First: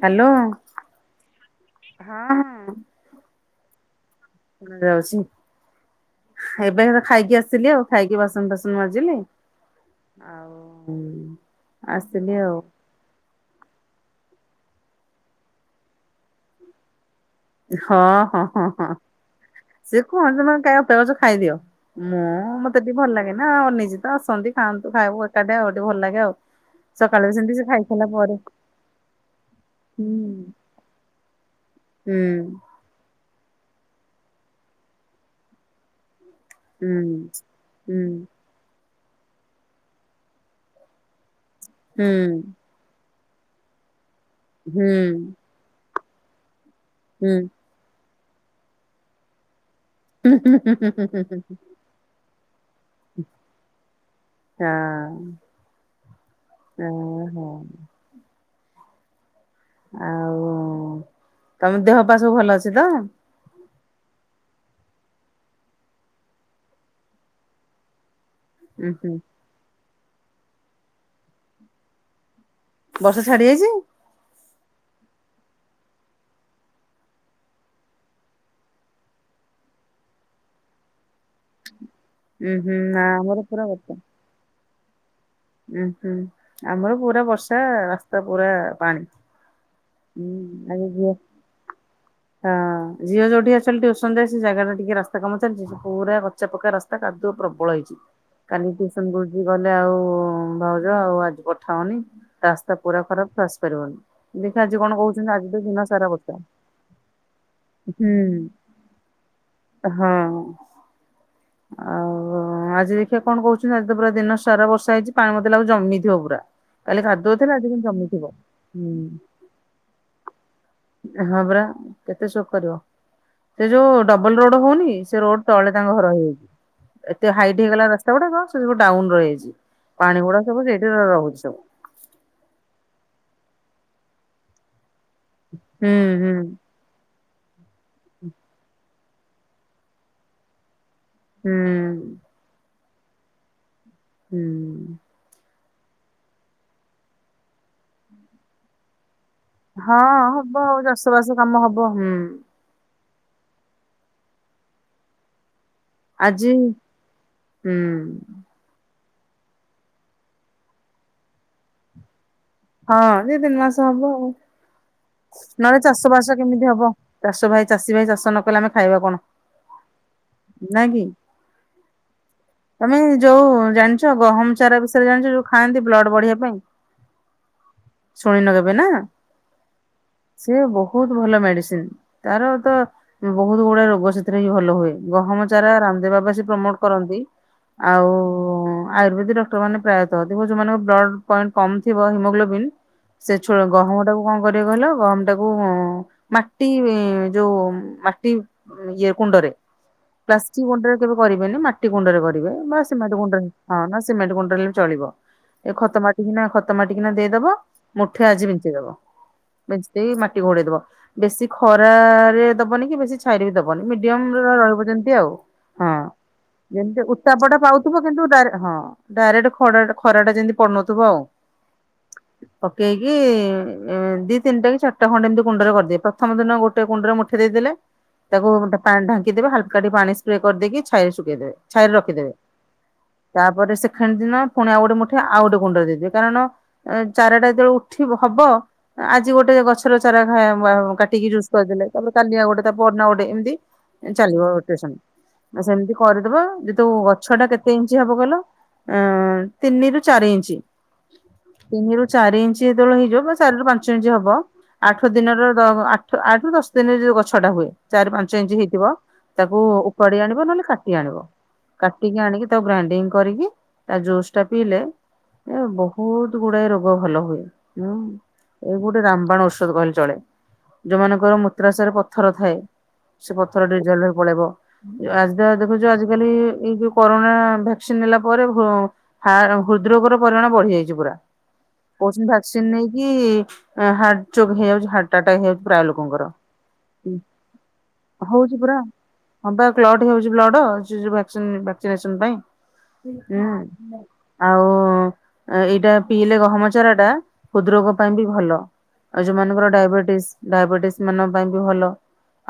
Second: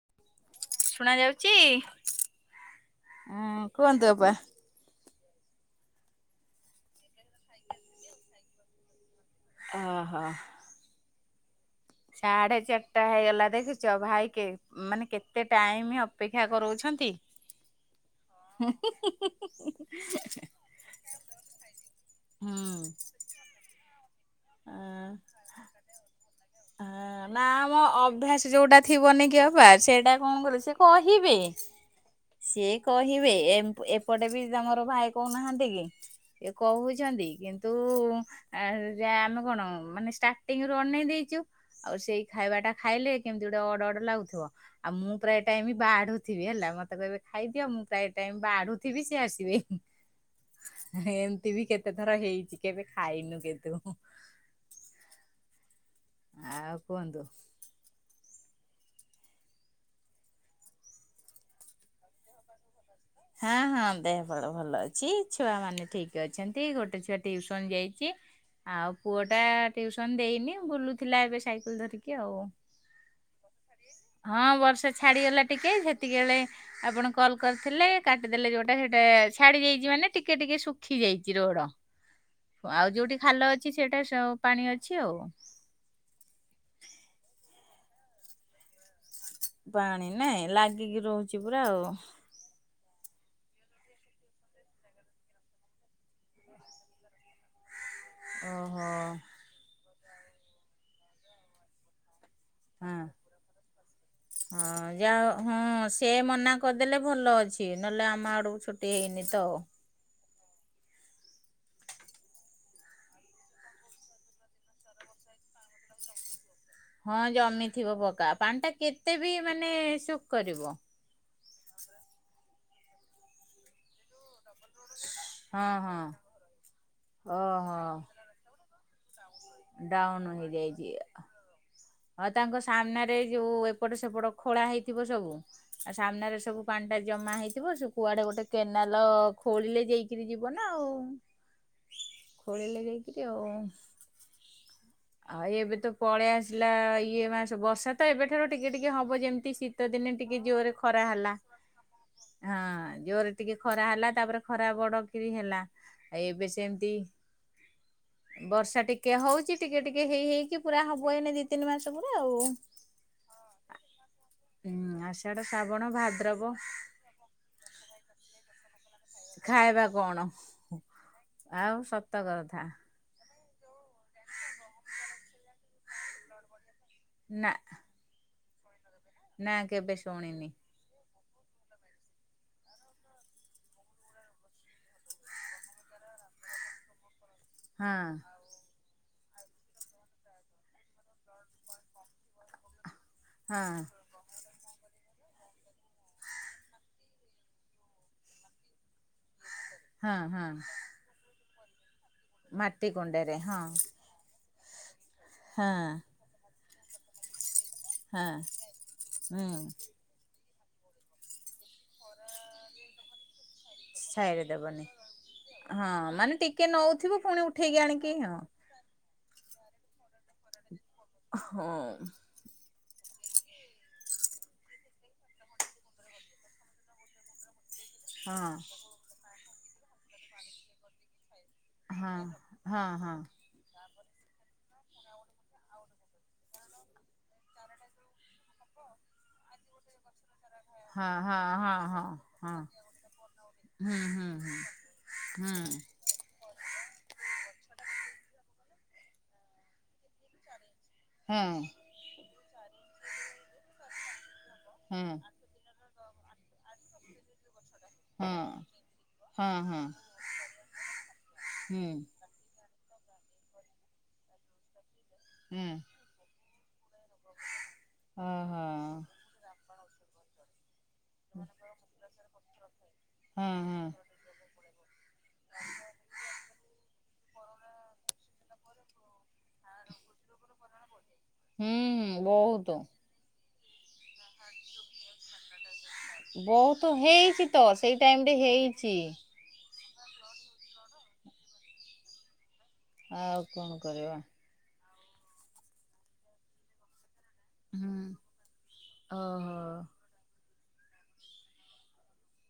Hello ଶୁଣା ଯାଉଚି ହଁ ଉଁ କୁହନ୍ତୁ ଅପା। ଯାଉଚି ଆଉ ଏବେ ତ ଖାଇକି ଆସିଲି ଆଉ ଖାଇକି ବାସନ ଫାସନ ମାଜିଲି। ଆଉ ଆସିଲି ଆଉ ସାଢ଼େ ଚାର ଟା ହେଇଗଲା ଦେଖୁଛ ଭାଇ କେ ମାନେ କେତେ ଟାଇମ ଅପେକ୍ଷା କରଉଛନ୍ତି। ହଁ ହଁ ହଁ ହଁ। ସେ କୁହନ୍ତି ମେ କ ଅପେକ୍ଷା କରିଚ ଖାଇଦିଅ ମୁଁ ମତେ ହୁଁ। ଟିକେ ଭଲ ଲାଗେ ନା ଆଉ ନିଜ ଆସନ୍ତି ଅ ଖାଆନ୍ତୁ ଖାଇବୁ ଏକାଠି ଆଉ ଟିକେ ଭଲ ଲାଗେ ଆଉ। ସକାଳେ ଅଁ ବି ନା ସେମିତି ସେ ଆମ ଖାଇ ସାରିଲା ପରେ ଅଭ୍ୟାସ ଯୋଉଟା ଥିବନି କି ଅପା ହୁଁ ସେଇଟା କଣ କଲେ ସେ କହିବେ ହୁଁ। ଇଏ କହିବେ ଏମ ଏପଟେ ବି ତମର ଭାଇ କହୁନାହାନ୍ତି କି। ଏ ହୁଁ କହୁଛନ୍ତି କିନ୍ତୁ ହୁଁ ଆ ଯା ଆମେ କଣ ମାନେ ଷ୍ଟାର୍ଟିଙ୍ଗ ରୁ ଅନେଇ ଦେଇଚୁ ଆଉ ହୁଁ ସେଇ ଖାଇବା ଟା ଖାଇଲେ କେମିତି ଗୋଟେ ଅର୍ଡ ଅର୍ଡ ଲାଗୁଥିବ ହୁଁ ଆଉ ମୁଁ ପ୍ରାୟ ଟାଇମ୍ ବାଢୁଥିବି ହେଲା ମତେ କହିବେ ହୁଁ ହୁଁ ଖାଇଦିଅ ମୁଁ ପ୍ରାୟ ଟାଇମ୍ ବାଢୁଥିବି ସିଏ ଆସିବେ ହୁଁ ହୁଁ ହୁଁ ହୁଁ ଏମିତି ବି କେତେ ଥର ହେଇଚି। କେବେ ଖାଇନୁ କିନ୍ତୁ? ହଁ ଆଉ କୁହନ୍ତୁ ଉଁ ହୁଁ। ଆଉ ତମ ଦେହ ପା ସବୁ ଭଲ ଅଛି ତ। ହଁ ହଁ ଦେହ ପା ଭଲ ଅଛି ଛୁଆ ମାନେ ଠିକ ଅଛନ୍ତି ଗୋଟେ ଛୁଆ ଟିଉସନ ଯାଇଚି। ଉୁଁ ଆଉ ହୁଁ ପୁଅ ଟା ଟିଉସନ ଦେଇନି ବୁଲୁଥିଲା ଏବେ ସାଇକେଲ ଧରିକି ଆଉ। ବର୍ଷା ଛାଡିଯାଇଚି। ହଁ ବର୍ଷା ଛାଡିଗଲା ଟିକେ ସେତିକି ବେଳେ ଆପଣ କଲ୍ କରିଥିଲେ କାଟିଦେଲେ ଯୋଉଟା ସେଟା ଛାଡି ଯାଇଛି ମାନେ ଟିକେ ଟିକେ ଶୁ ସୁଖି ଯାଇଛି ରୋଡ ଉୁଁ ହୁଁ ଆଉ ନା ଯୋଉଠି ଆମର ଖାଲ ପୁରା ଅଛି ବର୍ଷା ସେଇଟା ପାଣି ଅଛି ଆଉ। ଉୁଁ ହୁଁ ଆମର ପୁରା ବର୍ଷା ରାସ୍ତା ପୁରା ପାଣି।। ପାଣି ହୁଁ ନାଇଁ ଆଜି ଲାଗିକି ଝିଅ ରହୁଛି ପୁରା ଆଉ। ହଁ ଝିଅ ଯୋଉଠି ଅଛନ୍ତି ଟ୍ଯୁସନ୍ ସେ ଜାଗା ଟା ଟିକେ ରାସ୍ କାମ ଚାଲିଛି ପୁରା କଚା ପକା ରାସ୍ତା କାଦୁଅ ପ୍ରବଳ ହେଇଛି କାଲି ଓହୋ ଟ୍ୟୁସନ ଗଲେ ଆଉ ଭାଉଜ ଆଉ ଆଜି ପଠାଅନି ରାସ୍ତା ହଁ। ପୁରା ଖରାପ ସେ ଆସି ପାରିବନି। ହଁ ଯାହା ହଁ ସେ ବର୍ଷା ମନା କରିଦେଲେ ଭଲ ଅଛି ନହେଲେ ଆମ ହୁଁ ଆଡକୁ ଛୁ ଦେଇନିତ। ହଁ। ଆଉ ଆଜି ଦେଖିବା କଣ କହୁଛନ୍ତି ଆଜି ତ ପୁରା ଦିନ ସାରା ବର୍ଷା ହେଇଛି ପାଣି ମତେ ଲାଗୁଚି ଜମିଥିବ ପୁରା। କାଲି ହଁ କାଦୁଅଥିଲା ଆଜି ଜହ୍ନି କିନ୍ତୁ ଥିବ ଜମିଥିବ। ପକା ପାଣି ଟା ହୁଁ କେତେ ବି ମାନେ ସୁଖ କରିବ। ହଁ ପରା କେତେ ସୋକ କରିବ ସେ ଯୋଉ। ଡବଲ ରୋଡ ହଉନି ସେ ରୋଡ ହଁ ତଳେ ହଁ। ତାଙ୍କ ଘର ହେଇଯାଉଛି। ଏତେ ହାଇଟ୍ ଓହୋ ହେଇଗଲା ରାସ୍ତା ଗୁଡାକ ସେ ସବୁ ଡାଉନ୍ ରହିଯାଇଛି ପାଣି ଗୁଡା ସବୁ ସେଇଠି ରହୁଛି ସବୁ। ହଁ ତାଙ୍କ ସାମ୍ନାରେ ଯୋଉ ଏପଟ ସେପଟ ଖୋଳା ହେଇଥିବ ସବୁ ଆ ହୁଁ ହୁଁ ସାମ୍ନାରେ ସବୁ ପାଣି ଟା ଜମା ହେଇଥିବ ସେ କୁଆଡେ ଗୋଟେ କେନାଲ ଖୋଳିଲେ ଯାଇକିରି ଯିବ ନା ଆଉ। ହୁଁ। ଖୋଳିଲେ ଯାଇ କିରି ଆଉ। ହୁଁ। ଆଉ ଏବେ ତ ପଳେଇ ଆସିଲା ଇଏ ମାସ ବର୍ଷା ତ ଏବେଠାରୁ ଟିକେ ଟିକେ ହବ ଯେମତି ମିତି ଶୀତ ହଁ ଦିନେ ଟିକେ ହବ ଜୋରେ ଆଉ ଚାଷ ଖରା ବାସ ହେଲା କାମ ହବ ହୁଁ। ହଁ ଜୋରେ ଟିକେ ଖରା ହେଲା ତାପରେ ଖରା ବଡ କିରି ହେଲା। ଏବେ ଆଜି ସେମିତି ହୁଁ ବର୍ଷା ଟିକ ଟିକେ ହଉଛି ଟିକେ ଟିକେ ହେଇ ହେଇକି ପୁରା ହବ ଏଇନେ ଦି ତିନି ମାସ ପୁରା ଆଉ। ହଁ ଦି ତିନି ମାସ ହବ ଆଉ। ହୁଁ ଆଶାଢ଼ ନହେଲେ ଶ୍ରାବଣ ଚାଷ ବାସ ଭାଦ୍ରବ। କେମିତି ହବ ଚାଷ ଭାଇ ଚାଷୀ ଭାଇ ଚାଷ ନ କଲେ ଆମେ ଖାଇବା କଣ ଖାଇବା କଣ ନାଇଁ କି? ଆଉ ସତ କଥା। ତମେ ଯୋଉ ଜାଣିଛ ଗହମ ଚାରା ବିଷୟରେ ଜାଣିଛ ଯୋଉ ଖାଆନ୍ତି ବ୍ଲଡ଼ ବଢିବା ପାଇଁ। ନା। ଶୁଣି ନ କେବେ ନା। ନା କେବେ ଶ ସେ ବହୁତ ଭଲ ମେଡିସିନ ତାର ତ ବହୁତ ଗୁଡା ରୋଗ ସେଥିରେ ହିଁ ଭଲ ହୁଏ ଗହମ ଚାରା ରାମଦେବବାବା ପ୍ରମୋଟ କରନ୍ତି। ହଁ। ଆଉ। ଆୟୁର୍ବେଦିକ ଡକ୍ଟର ମାନ ପ୍ରାୟଃ ଥିବ ଯୋଉମାନଙ୍କ ବ୍ଲଡ ପଏଣ୍ଟ କମଥିବ ହିମୋଗ୍ଲୋବନ୍। ସେ ଛୋ ହଁ ଗହମ ଟାକୁ। କରିବ କହିଲ ଗହମ ଟାକୁ ମାଟି ଯୋଉ ମାଟି ଇଏ କୁଣ୍ଡରେ ହଁ ହଁ ପ୍ଲାଷ୍ଟିକ କୁଣ୍ଡରେ କେବେ କରିବେନି ମାଟି କୁଣ୍ଡରେ କରିବ। ବା ମାଟି ସିମେଣ୍ଟ କୁଣ୍ଡରେ ହଁ ସିମେଣ୍ଟ କୁଣ୍ଡ ବି ଚଳିବ ଏ ହଁ ଖତ ମାଟି କିନା ଖତ ମାଟି କିନା ଦେଇଦବ ମୁଠେ ହଁ। ଆଜି ବିଞ୍ଚେଇ ଦବ। ହୁଁ। ବିଞ୍ଚିଦେଇ ମାଟି ଘୋଡେଇ ଦବ। ବେଶୀ ଖରାରେ ଦବନି କି ବେଶୀ ଛାଇରେ ବି ଦବନି ମିଡିୟମ ଛାଇରେ ଦେବନି ରହିବ ଯେମିତି ଆଉ। ହଁ ମାନେ ଟିକେ ଯେମିତି ନଉଥିବୁ ପୁଣି ଉତ୍ତାପଟା ଉଠେଇକି ପାଉଥିବ ଆଣିକି କିନ୍ତୁ ହଁ। ଡାଇ ଡାଇରେକ୍ଟ ଖରା ଖରା ଟା ଯେମିତି ପଡୁନଥିବ ଆଉ। ହଁ। ପକେଇକି ଏ ଦି ତିନିଟା କି ଚାରିଟା ଖଣ୍ଡ ଏମିତି କୁଣ୍ଡରେ କରିଦିଏ ପ୍ରଥମ ଦିନ ଗୋଟେ କୁଣ୍ଡରେ ମୁଠେ ଦେଇଦେଲେ ହଁ ତାକୁ ପାଣି ଢାଙ୍କି ଦେବେ ହାଲକାଟି ପାଣି ସ୍ପ୍ରେ କରିଦକି ଛାଇରେ ଶୁଖେଇ ଦେବେ। ଛାଇରେ ହଁ ରଖିଦେବେ ହଁ ହଁ ତାପରେ ସେ ହେଦିନ ଦିନ ପୁଣି ଆଉ ଗୋଟେ ମୁଠେ ଆଉ ଗୋଟେ ଗୁଣ୍ଡ ଦେଇଦବି କାରଣ ଚାରାଟା ଯେତେବେଳେ ଉଠି ହବ। ଆଜି ଗୋଟେ ଗଛର ଚାରା ହଁ କାଟିକି ହଁ ଜୁସ ହଁ କରିଦେଲେ ହଁ ତାପରେ କାଲିଆ ହଁ। ଗୋଟେ ତା ପରଦିନ ଗୋଟେ ଏମିତି ହୁଁ ଏନ୍ତି ହୁଁ ଚାଲିବ ରୋଟେସନ। ହୁଁ। ସେମିତି କରିଦବା। ଯେ ତୁ ଗଛ ଟା କେତେ ଇଞ୍ଚ ହବ କହିଲ ତିନି ରୁ ଚାରି ଇଞ୍ଚ? ହୁଁ ତିନିରୁ ଚାରି ଇଞ୍ଚ ଯେତେବେଳେ ହେଇଯିବ ବା ଚାରି ରୁ ପାଞ୍ଚ ଇଞ୍ଚ ହବ ଆଠ ହୁଁ ଦିନ ରୋ ଦ ଆଠ- ଆଠ ରୁ ଦଶ ଦିନରେ ଯୋଉ ଗଛଟା ହୁଏ। ଚାରି ହୁଁ ପାଞ୍ଚ ଇଞ୍ଚ ହେଇଥିବ। ହଁ ତାକୁ ହଁ ଉପାଡ଼ି ଆଣିବ ନହେଲେ କାଟି ଆଣିବ। ହୁଁ କାଟିକି ଆଣିକି ତାକୁ ଗ୍ରାଇଣ୍ଡିଙ୍ଗ କରିକି ତା ଜୁସ୍ ଟା ପିଇଲେ ଏ ହୁଁ ବୋ ବହୁତ ଗୁଡ଼ାଏ ରୋଗ ଭଲ ହୁଏ ହୁଁ। ଓହୋ ଏଇ ଗୋଟେ ରାମବାଣ ଔଷଧ କହିଲେ ଚଳେ। ଯୋଉମାନଙ୍କର ମୂତ୍ରାସ ରେ ପଥର ଥାଏ ସେ ହଁ ପଥର ହଁ। [unintelligible] ପଳେଇବ। ଆଜି ଦ ଦେଖୁଛ ଆଜିିକାଲି ଏଇ ଯୋଉ କରୋନା ଭ୍ୟାକ୍ସିନ୍ ନେଲା ପର ଭ ହା ହୃଦ୍ ରୋଗ ର ପରିମାଣ ବଢ଼ି ଯାଇଛି। ପୁରା ହୁଁ କୋହୁଛନ୍ତି ଭକ୍ସିନ ନେଇକି ହାର୍ଟ ଚୋକ୍ ହେଇଯାଉଛି ହାର୍ଟ ଆଟାକ୍ ହେଇଯାଉଛି ପ୍ରାୟ ଲୋକଙ୍କର। ବହୁତୁ ହେଇଛି ତ ସେଇ ଟାଇମ୍ ରେ ହଉଛି ପୁରା ହେଇଛି। [unintelligible] ଆଉ ଏଇଟା ଆଉ କଣ କରିବା ପିଇଲେ ଗହମ ଚାରାଟା ହୁଁ ହୃଦରୋଗ ପାଇଁ ବି ଭଲ। ଆଉ ଓହୋ ଯୋଉମାନଙ୍କର ଡାଇବେଟିଶ୍ ଡାଇବେଟିଶ୍ ମାନଙ୍କ ପାଇଁ ବି ଭଲ।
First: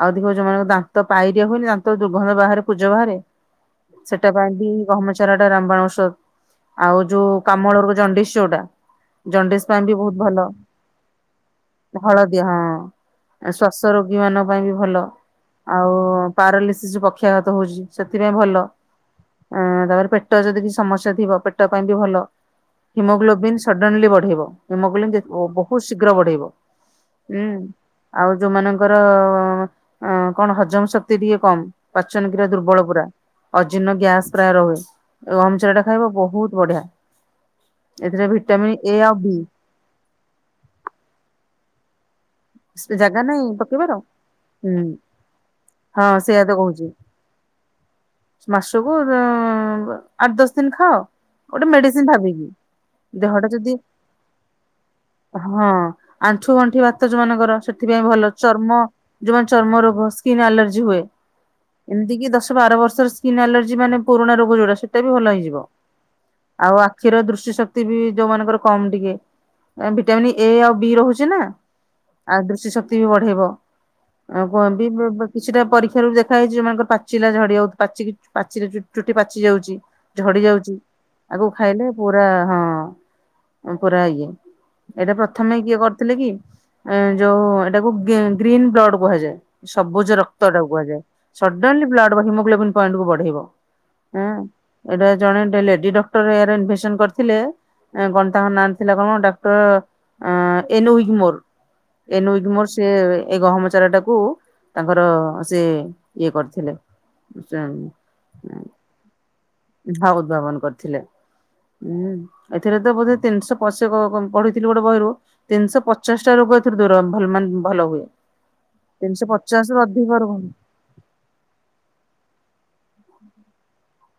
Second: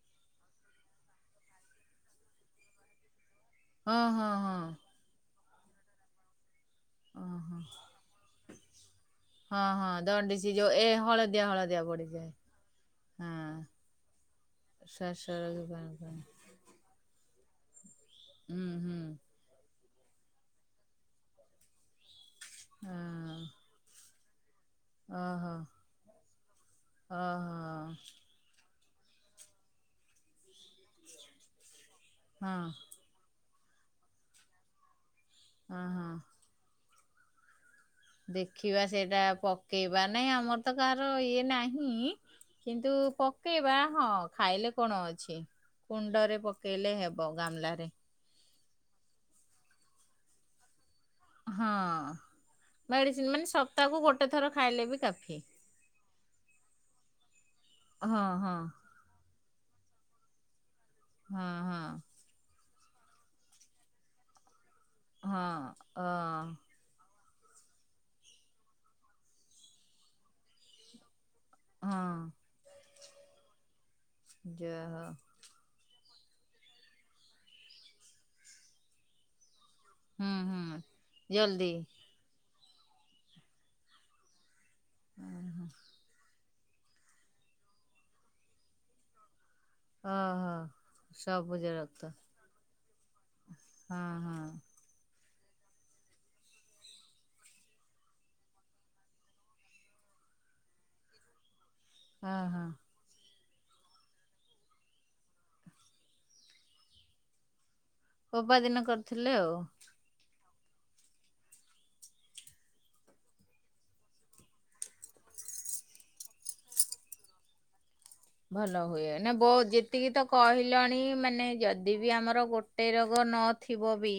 ଆଉଦେଖିବ ଯୋଉମାନଙ୍କ ଦାନ୍ତ ପାଇରିଆ ହୁଏନି ଦାନ୍ତ ଦୁର୍ଗନ୍ଧ ବାହାରେ ପୂଜ ବାହାରେ ହଁ ହଁ ସେଟା ପାଇଁ ହଁ ବି ଗହମ ଚରାଟା ରାମବାଣ ଔଷଧ। ଆଉ ଯୋଉ ଓହୋ। କାମଳରୁ ଜଣ୍ଡିଶ୍ ଜୋଉଟା ହଁ- ହଁ ଦଣ୍ଡିଶି ଯୋଉ ଏ ହଳଦିଆ ହଳଦିଆ ପଡ ହଳଦିଆ ହଁ, ଶ୍ଵାସ ରୋଗୀ ମାନଙ୍କ ପାଇଁ ବି ଭଲ। ଶ୍ଵାସର ବି ଆଉ ପାଣି ପାଣି ପାରାଲିସିସ୍ ପକ୍ଷାଘାତ ହଉଛି ସେଥିପାଇଁ ଭଲ। ହୁଁ ହୁଁ ଅ ତାପରେ ପେଟ ଯଦି କିଛି ସମସ୍ୟା ଥିବ ପେଟ ପାଇଁ ବି ଭଲ। ହଁ। ହିମୋଗ୍ଲୋବିନ୍ ସ ସଡନ୍ଲି ବଢେଇବ ହେମୋଗ୍ଲିନ ଯେ ଓ ଓହୋ ବହୁତ୍ ଶୀଘ୍ର ବଢ଼େଇବ। ଓହୋ ଆଉ ଯୋଉମାନଙ୍କର ଅ କଣ ହଜମ ଶକ୍ତି ଟିକେ କମ୍ ପାଚନ କିିରା ହଁ ଦୁର୍ବଳ ପୁରା ଅଜିୀର୍ଣ୍ଣ ଗ୍ୟାସ୍ ପ୍ରାୟ ରହୁ ଗହମଚରା ଟା ହଁ ଖାଇବ ହଁ। ବହୁତ୍ ବଢ଼ିଆ। ଏଥିରେ ଭିଟାମିନ୍ ଏ ଆଉ ବି। କେଇବା ନାହିଁ ଆମର ତ କାହାର ଇଏ ନାହିଁ କିନ୍ତୁ ଜାଗା ନାଇଁ ପକେଇବା ପକେଇବାର ହଁ ହୁଁ ଖାଇଲେ କଣ ଅଛି? ହଁ କୁଣ୍ଡରେ ସେଇଆ ତ କହୁଛି ପକେଇଲେ ହେବ ଗାମଲାରେ। ମାସକୁ ଦ ଆଠ ଦଶ ଦିନ ଖାଅ ଗୋଟେ ମେଡିସିନ୍ ହଁ। ଭାବିକି। ମେଡିସିନ ମାନେ ଦେହଟା ଯଦି ସପ୍ତାହକୁ ଗୋଟେ ଥର ଖାଇଲେ ବି କାଫି ହଁ ଆଣ୍ଠୁ ଗଣ୍ଠିବାତ ଯୋଉ ମନେକର ସେଥିପାଇଁ ହଁ ଭଲ ହଁ। ଚର୍ମ ଯୋଉମାନେ ଚର୍ମ ରୋଗ ସ୍କିନ୍ ଆଲର୍ଜି ହୁଏ। ହଁ ହଁ ଏମିତି କିି ଦଶ ବାର ବର୍ଷର ସ୍କିନ୍ ଆଲର୍ଜି ମାନେ ପୁରୁଣା ରୋଗ ଯୋଉଟା ସେ ସେଟା ବି ଭଲ ହେଇଯିବ ହଁ ଅ ଆଉ ଆ ଆଖିର ଦୃଷ୍ଟି ଶକ୍ତି ବି ଯୋଉମାନଙ୍କର କମ୍ ଟିକେ ଭିଟାମିନ୍ ଏ ଆଉ ବି ରହୁଛି ନା। ହଁ। ଆଉ ଦୃଷ୍ଟି ଶକ୍ତି ବି ବଢ଼େଇବ। ଯାହା କିଛିଟା ପରୀକ୍ଷା ରୁ ଦେଖା ହେଇଛି ଯଉମାନଙ୍କର ପାଚିଲା ଝଡ଼ି ଯାଉ ପାଚିକି ପାଚିଲେ ଚୁଟି ପାଚି ଯାଉଛି। ହଉ ଝଡ଼ି ହୁଁ ଯାଉଛି ହୁଁ ଆକୁ ଜଲ୍ଦି ଖାଇଲେ ପୁରା ହଁ ପୁରା ଇଏ ଏଇଟା ପ୍ରଥମେ କିଏ କରିଥିଲେ କି? ଏ ଯୋଉ ଏଟାକୁ ଗ୍ରୀନ୍ ବ୍ଲଡ଼ କୁହାଯାଏ। ସବୁଜ ରକ୍ତ ଓହୋ ଏଟାକୁ କୁହାଯାଏ ସବୁଜ ସଡନଲି ରକ୍ତ ବ୍ଲଡ଼ ହିମୋଗ୍ଲୋବିନ୍ ପଏଣ୍ଟ କୁ ବଢେଇବ। ହଁ ହଁ ଏଇଟା ଜଣେ ଲେଡି ଡକ୍ଟର ୟାର ଇନଭେନସନ କରିଥିଲେ। କଣ ତାଙ୍କ ନା ଥିଲା କଣ ଡକ୍ଟର ଏନୋଉଗ୍ମୋର। ହଁ ହଁ ଏନୋଉଇଗମୋର ସେ ଏଇ ଗହମଚାରା ଟା କୁ-ତାଙ୍କର ସେ ଇଏ କରିଥିଲେ ସେ ଉଁ ରବାର ଦିନ କରିଥିଲେ ଆଉ। ଭା-ଉଦ୍ଭାବନ କରିଥିଲେ। ଉଁ, ଏଥିରେ ତ ବୋଧେ ତିନିଶହ ପଶ୍ୟକ ପ- ପଢ଼ିଥିଲୁ ଗୋଟେ ବହିରୁ। ତିନିଶହ ପଚାଶଟା ରୋଗ ଏଥିରୁ ଦୂର ଭଲ ମାନେ ଭଲ ହୁଏ। ଭଲ ହୁଏ, ତିନିଶହ ନା ବ- ପଚାଶରୁ ଯେତିକି ଅଧିକ ତ ରୋଗ ହୁଁ କହି ଲଣି ମାନେ ଯଦି ବି ଆମର ଗୋଟେ ରୋଗ ନଥିବ ବି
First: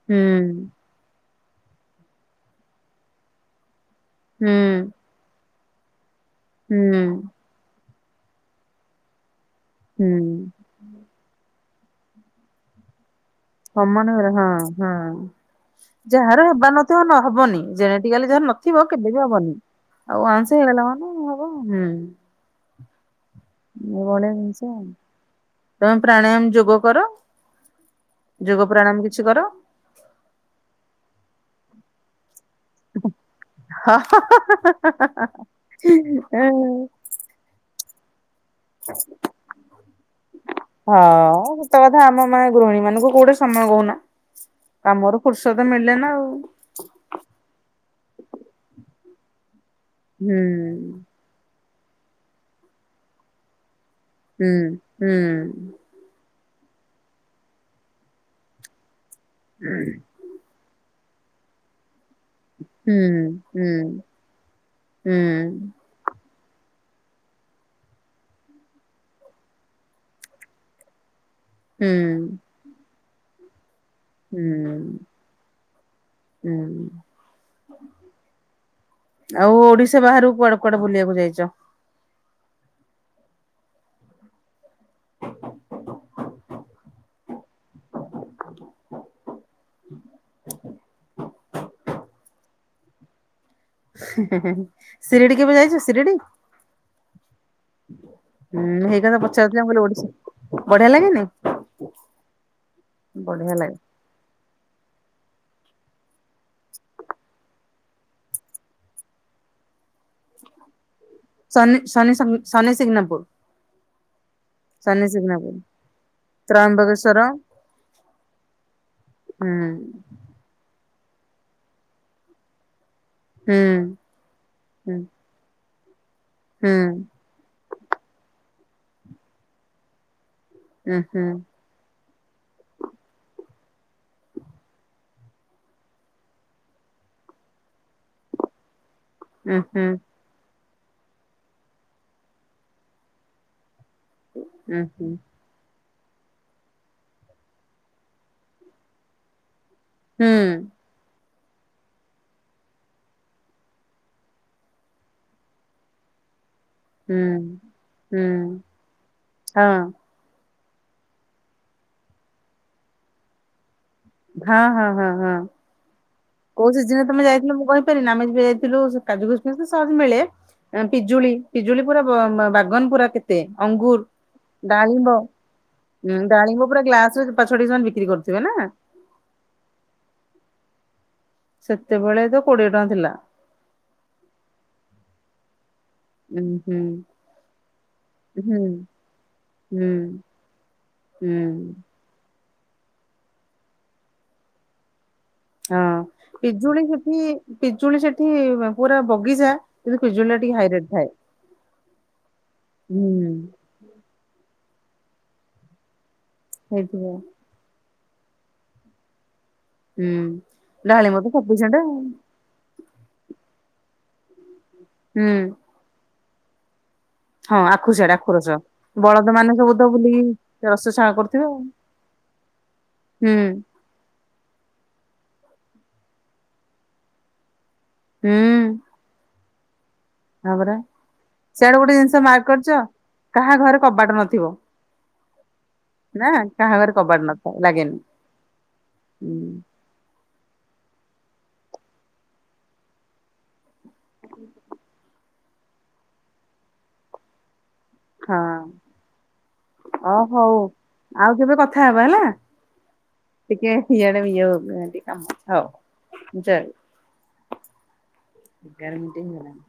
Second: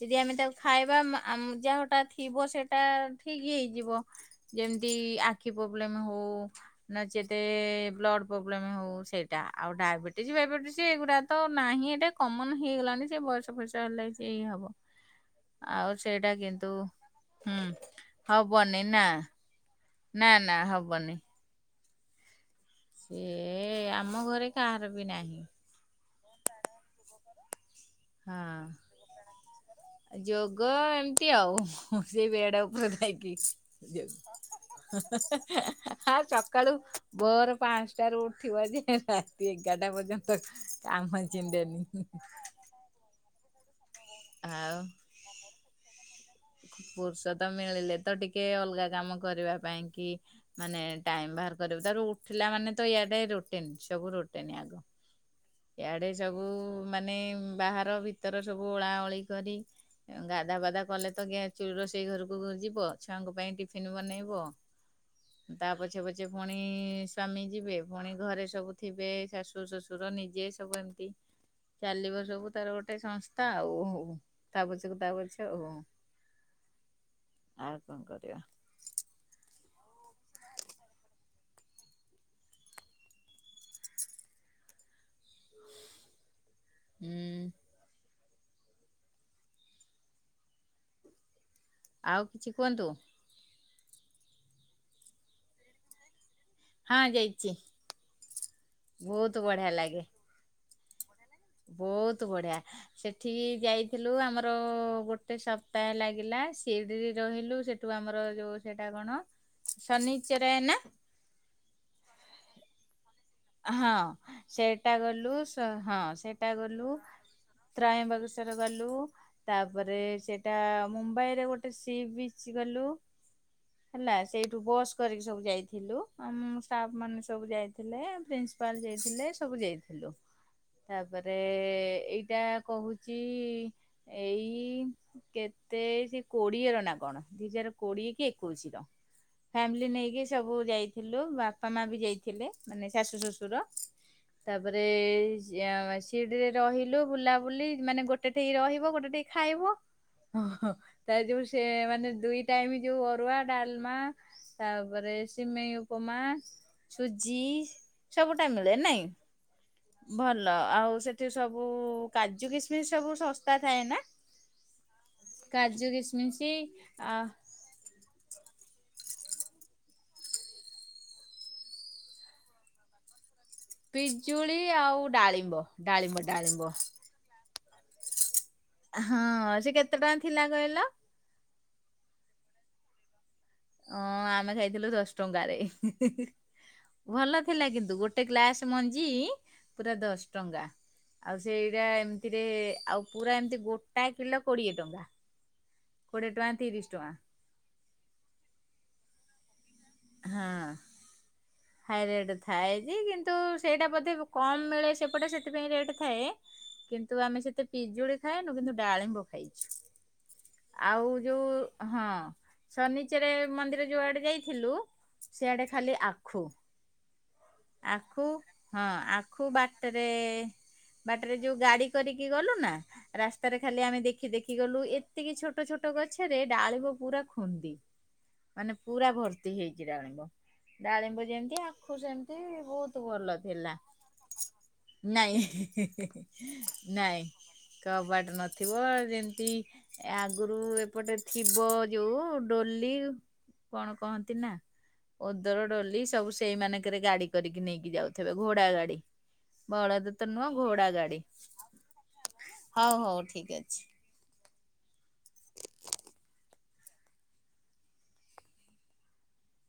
ଯଦି ହୁଁ ଆମେ ତାକୁ ଖାଇବା ମା-ଆମ୍ ଯେହୁଟା ଥିବ ସେଟା ଠିକ ହେଇଯିବ। ଯେମିତି ଆଖି ପ୍ରୋବ୍ଲେମ୍ ହଉ, ହୁଁ ନଚେତେ ବ୍ଲଡ୍ ପ୍ରୋବ୍ଲେମ୍ ହଉ ସେଇଟା ଆଉ ହୁଁ ଡାଇବେଟିସ୍ ବାଇବେଟିସ୍ ସେ ଏଗୁଡା ତ ନାହିଁ ଏଟା କମନ ହେଇଗଲାଣି ସେ ବୟସ ଫୟସ ହେଲେ କମନ ସେ ଇଏ ହବ ହେଇଗଲାଣି, ହଁ, ଆଉ ହଁ। ସେଇଟା ଯାହାର ହେବା କିନ୍ତୁ ନଥିବ ନ-ହବନି, ହୁଁ ଜେନେଟିକାଲି ଯାହାର ହବନି ନଥିବ ନା କେବେ ବି ହବନି। ଆଉ ନା ୱାନ୍ସ ନା ହେଇଗଲା ମାନେ ହବ। ସେ ଆମ ଘରେ କାହାର ବି ନାହିଁ। ତୋମେ ପ୍ରାଣାୟାମ ଯୋଗ କର? ଯୋଗ ପ୍ରାଣାୟାମ କିଛି କର। ହଁ ଯୋଗ ଏମତି ଆଉ ହୁଁ, ସେ ବେଡ୍ ଉ ବ୍ରେଡ୍ ଖାଇକି ଯେ ଆଉ ସକାଳୁ ବୋର ପାନ୍ସ ଟାରୁ ଉଠିବ ଯେ ରାତି ଏଗାରଟା ପର୍ଯ୍ୟନ୍ତ କାମ ହଁ ସତ କଥା ଛିଣ୍ଡୁନି। ଆମ ମା ଗୃହିଣୀ ମାନଙ୍କୁ କୋଉଠି ସମୟ କହୁନ? ଆଉ କାମରୁ ଫୁର୍ସତ ମିଳିନେ ନା ଆଉ। ଫୁର୍ସତ ମିଳିଲେ ତ ଟିକେ ଅଲଗା କାମ କରିବା ପାଇଁ। କି ହୁଁ ମାନେ ଟାଇମ୍ ବାହାର କରିବୁ, ତାପରେ ଉଠିଲା ମାନେ ତ ଇଆଡେ ରୁଟିନ୍ ସବୁ ରୁ ହୁଁ, ହୁଁ। ଇଆଡ଼େ ସବୁ ମାନେ ବାହାର ଭିତର ସବୁ ଓଳାଓଳି କରି ହୁଁ ଏଅଁ, ଗାଧା ପାଧା କଲେ ତ ଗ୍ୟା ଚୁଲି ରୋଷ ଷେଇ ଘରକୁ ଘ- ଯିବ, ଛୁଆଙ୍କ ପାଇଁ ହୁଁ ଟିଫିନ ବନେଇବ, ହୁଁ ତା ପଛେ ପ ଚେ ପୁଣି ସ୍ଵାମୀ ଯିବେ, ପୁଣି ଘରେ ସବୁ ଥିବେ ଶାଶୁ ଶ୍ୱଶୁର ନି ଜେ ସବୁ ଏମତି ହୁଁ ଚାଲିବ ହୁଁ। ସବୁ ତାର ଗୋଟେ ସଂସ୍ଥା ଆଉ ହଉ। ତା ପଛକୁ ହୁଁ ତା ପଛ ଆଉ, ଆଉ କଣ କରିବା? ଆଉ ଓଡିଶା ବାହାରକୁ କୁଆଡେ କୁଆଡେ ବୁଲିବାକୁ ଯାଇଚ? ହୁଁ, ଆଉ କିଛି କୁହନ୍ତୁ। ଶିରିଡି କେବେ ଯାଇଚ ଶିରିଡି? ହଁ ଯାଇଛି ହୁଁ ହେଇ କଥା ବହୁତ ପଚାରୁଚି, ଆ, ବଢିଆ ମୁଁ କହିଲି ଲାଗେ ଓଡିଶା ବଢିଆ ଲାଗେନି? ବହୁତ ବଢିଆ ସେଠିକି ବଢିଆ ଲାଗେ। ଯାଇ ଥିଲୁ, ଆମର ଗୋଟେ ସପ୍ତାହେ ଲାଗିଲା, ସିଡିରି ରହିଲୁ, ସେଠୁ ଆମର ଯୋଉ ସେଟା କଣ ଶନିଚରାୟ ନା? ଶନି ଶନି ଶନି ଶନିସିଗ୍ନାପୁର। ଅ, ହଁ ସେଟା ଗଲୁ ସ-ହଁ ସେଟା ଗଲୁ। ତ୍ରୟମ୍ବକେଶ୍ଵର ତ୍ରୟବଗେଶର ଗଲୁ, ତାପରେ ସେ ଟା ମୁମ୍ବାଇରେ ଗୋଟେ ସି ବିଚ୍ ଗଲୁ, ହେଲା ସେଇଠୁ ବସ୍ କରି। ସବୁ ଯାଇଥିଲୁ, ଆମ ଷ୍ଟାଫ୍ ମାନେ ସବୁ ଯାଇଥିଲେ। ପ୍ରିନ୍ସିପାଲ ଯାଇଥିଲେ ସବୁ ଯାଇଥିଲୁ ତାପରେ ଏଇଟା କହୁଚି ଏଇ କେତେ ସେ କୋଡିଏର ନା କଣ ଦିଇ ହଜାର କୋଡିଏ କି ଏକୋଇଶି ର। ଫ୍ୟାମିଲି ନେଇକି ସବୁ ଯାଇଥିଲୁ ବାପା ମା ବି ଯାଇଥିଲେ ମାନେ ଶାଶୁ ଶଶୁର। ତାପରେ ସିରିଡିରେ ରହିଲୁ ବୁଲାବୁଲି ମାନେ ଗୋଟେ ଠିକ ରହିବ ଗୋଟେ ଠିକ ଖାଇବ। ଓ ହୋ ତା ଯୋଉ ସେ ମାନେ ଦୁଇ ଟାଇମ ଯୋଉ ଅରୁଆ ଡାଲମା ତାପରେ ସିମେଇଉପମା ସୁଜି ସବୁଟା ମିଳେ ନାଇଁ। ହଁ ଭଲ ଆଉ ସେଠି ସବୁ କାଜୁ କିସମିସ୍ ସବୁ ଶସ୍ତା ଥାଏ ନା। ହଁ ହଁ ହଁ ହଁ। କାଜୁ କିଶମିଶ୍ କୋଉ ସିଯିନିରେ ତମେ ଯାଇଥିଲ ମୁଁ କହିପାରିନି ଆମେ ବି ଯାଇଥିଲୁ କାଜୁୁ କିସ୍ ମିସ୍ ସହଜ ମିଳେ ପିଜୁଳି ପିଜୁଳି ପୁରା ବାଗନ ପୁରା କେ ପିଜୁଳି ଅଙ୍ଗୁର ଆଉ ଡାଳିମ୍ବ ଉ ଡାଳିମ୍ବ ଡାଳିମ୍ବ ପୁରା ଗ୍ଲାସ ଚୂପା ଛଡେଇ ସେମାନେ ବିକି ବିକିରି କରୁଥିବେ ନା। ହଁ ସେ କେତେ ଟଙ୍କା ଥିଲା କହିଲ? ସେତେବେଳେ ତ କୋଡିଏ ଟଙ୍କା ଥିଲା। ହଁ ଆମେ ଖାଇଥିଲୁ ଦଶ ଟଙ୍କାରେ। ଉଁ ହୁଁ ଭଲ ଥିଲା କିନ୍ତୁ ଗୋଟେ ଗ୍ଲାସ ହୁଁ ମଞ୍ଜି ହୁଁ ପୁରା ଦଶ ଟଙ୍କା। ଆଉ ହୁଁ। ସେଇଟା ଏମିତିରେ ଆଉ ପୁରା ଏମିତି ଗୋଟା କିଲୋ କୋଡିଏ ଟଙ୍କା। ହଁ କୋଡ଼ିଏ ଟଙ୍କା ପିଜୁଳି ତିରିଶ ଟଙ୍କା ସେଠି ପିଜୁଳି ସେଠି ପୁରା ବଗିଚା କିନ୍ତୁ ପିଜୁଳି ଟା ଟିକେ ହଁ ହାଇ ରେଟ୍ ଥାଏ ହାଇ ରେଟ୍ ଥାଏ ଯେ ହୁଁ କିନ୍ତୁ ସେଇଟା ବୋଧେ କମ୍ ମିଳେ ସେପଟେ ସେଥିପାଇଁ ରେଟ୍ ଥାଏ ହେଇଥିବ କିନ୍ତୁ ଆମେ ସେତେ ପିଜୁଳି ଖାଏନୁ କିନ୍ତୁ ଡାଳିମ୍ବ ଖାଇଚୁ ହୁଁ ଆଉ ଡାଳିମ୍ବ ତ ଯୋଉ ସଫିସେଣ୍ଟ ଆଉ। ହଁ। ସନିଚରାୟ ମନ୍ଦିର ଯୋଉ ଆଡେ ଯାଇଥିଲୁ ହୁଁ ସେଆଡେ ଖାଲି ଆଖୁ। ହଁ ସିଆଡେ ଆଖୁ ରସ ହଁ ବଳଦ ଆଖୁ ମାନେ ସବୁ ତ ବାଟରେ ବୁଲିକି ରସ ଛାଳ ବାଟରେ କରୁଥିବେ ଆଉ। ଯୋଉ ଗାଡି କରିକି ଗଲୁ ନା ହୁଁ ରାସ୍ତାରେ ଖାଲି ଆମେ ଦେଖ ଦେଖି ଦେଖି ଗଲୁ ଏତିକି ଛୋଟ ଛୋଟ ଗଛରେ ଡାଳିିବ ପୁରା ଖୁନ୍ଦି ମାନେ ହୁଁ ପୁରା ଭର୍ତି ହେଇଚି ଡାଳିମ୍ବ ହଁ ପରା ଡାଳିମ୍ବ ଯେମିତି ସିଆଡେ ଗୋଟେ ଆଖୁ ଜିନିଷ ସେମ ମାର୍କ ତି କରିଛ ବହୁତ ଭଲ କାହା ଥିଲା ଘରେ କବାଟ ନଥିବ ନାଇଁ। ନା କାହା ଘରେ ନାଇଁ କବାଟ ନଥାଏ ଲାଗେନି କବାଟ ନଥିବ ଯେନ୍ତୀ ହୁଁ ଏ ଆଗରୁ ଏପଟେ ଥିବ ଯୋଉ ଡୋଲି କଣ କହନ୍ତି ନା ଓଦର ଡଲି ସବୁ ସେଇ ମାନଙ୍କରେ ଗାଡି କରିକି ନେଇକି ଯାଉ ଥିବ ଘୋଡା ଗାଡି। ଓ ବଳଦ ତ ନୁହଁ ହୋଉ ଘୋଡା ଗାଡି ଆଉ କେବେ କଥା ହବ ହେଲା। ହଉ ହଉ ଠିକ ଟିକେ ଅଛି। ଇଆଡେ ଇଏ ହଉଚନ୍ତି। ତାଙ୍ଗ ଥଉ ଜଉ ଏଗାର ମିନିଟ ହେଇଗଲାଣି।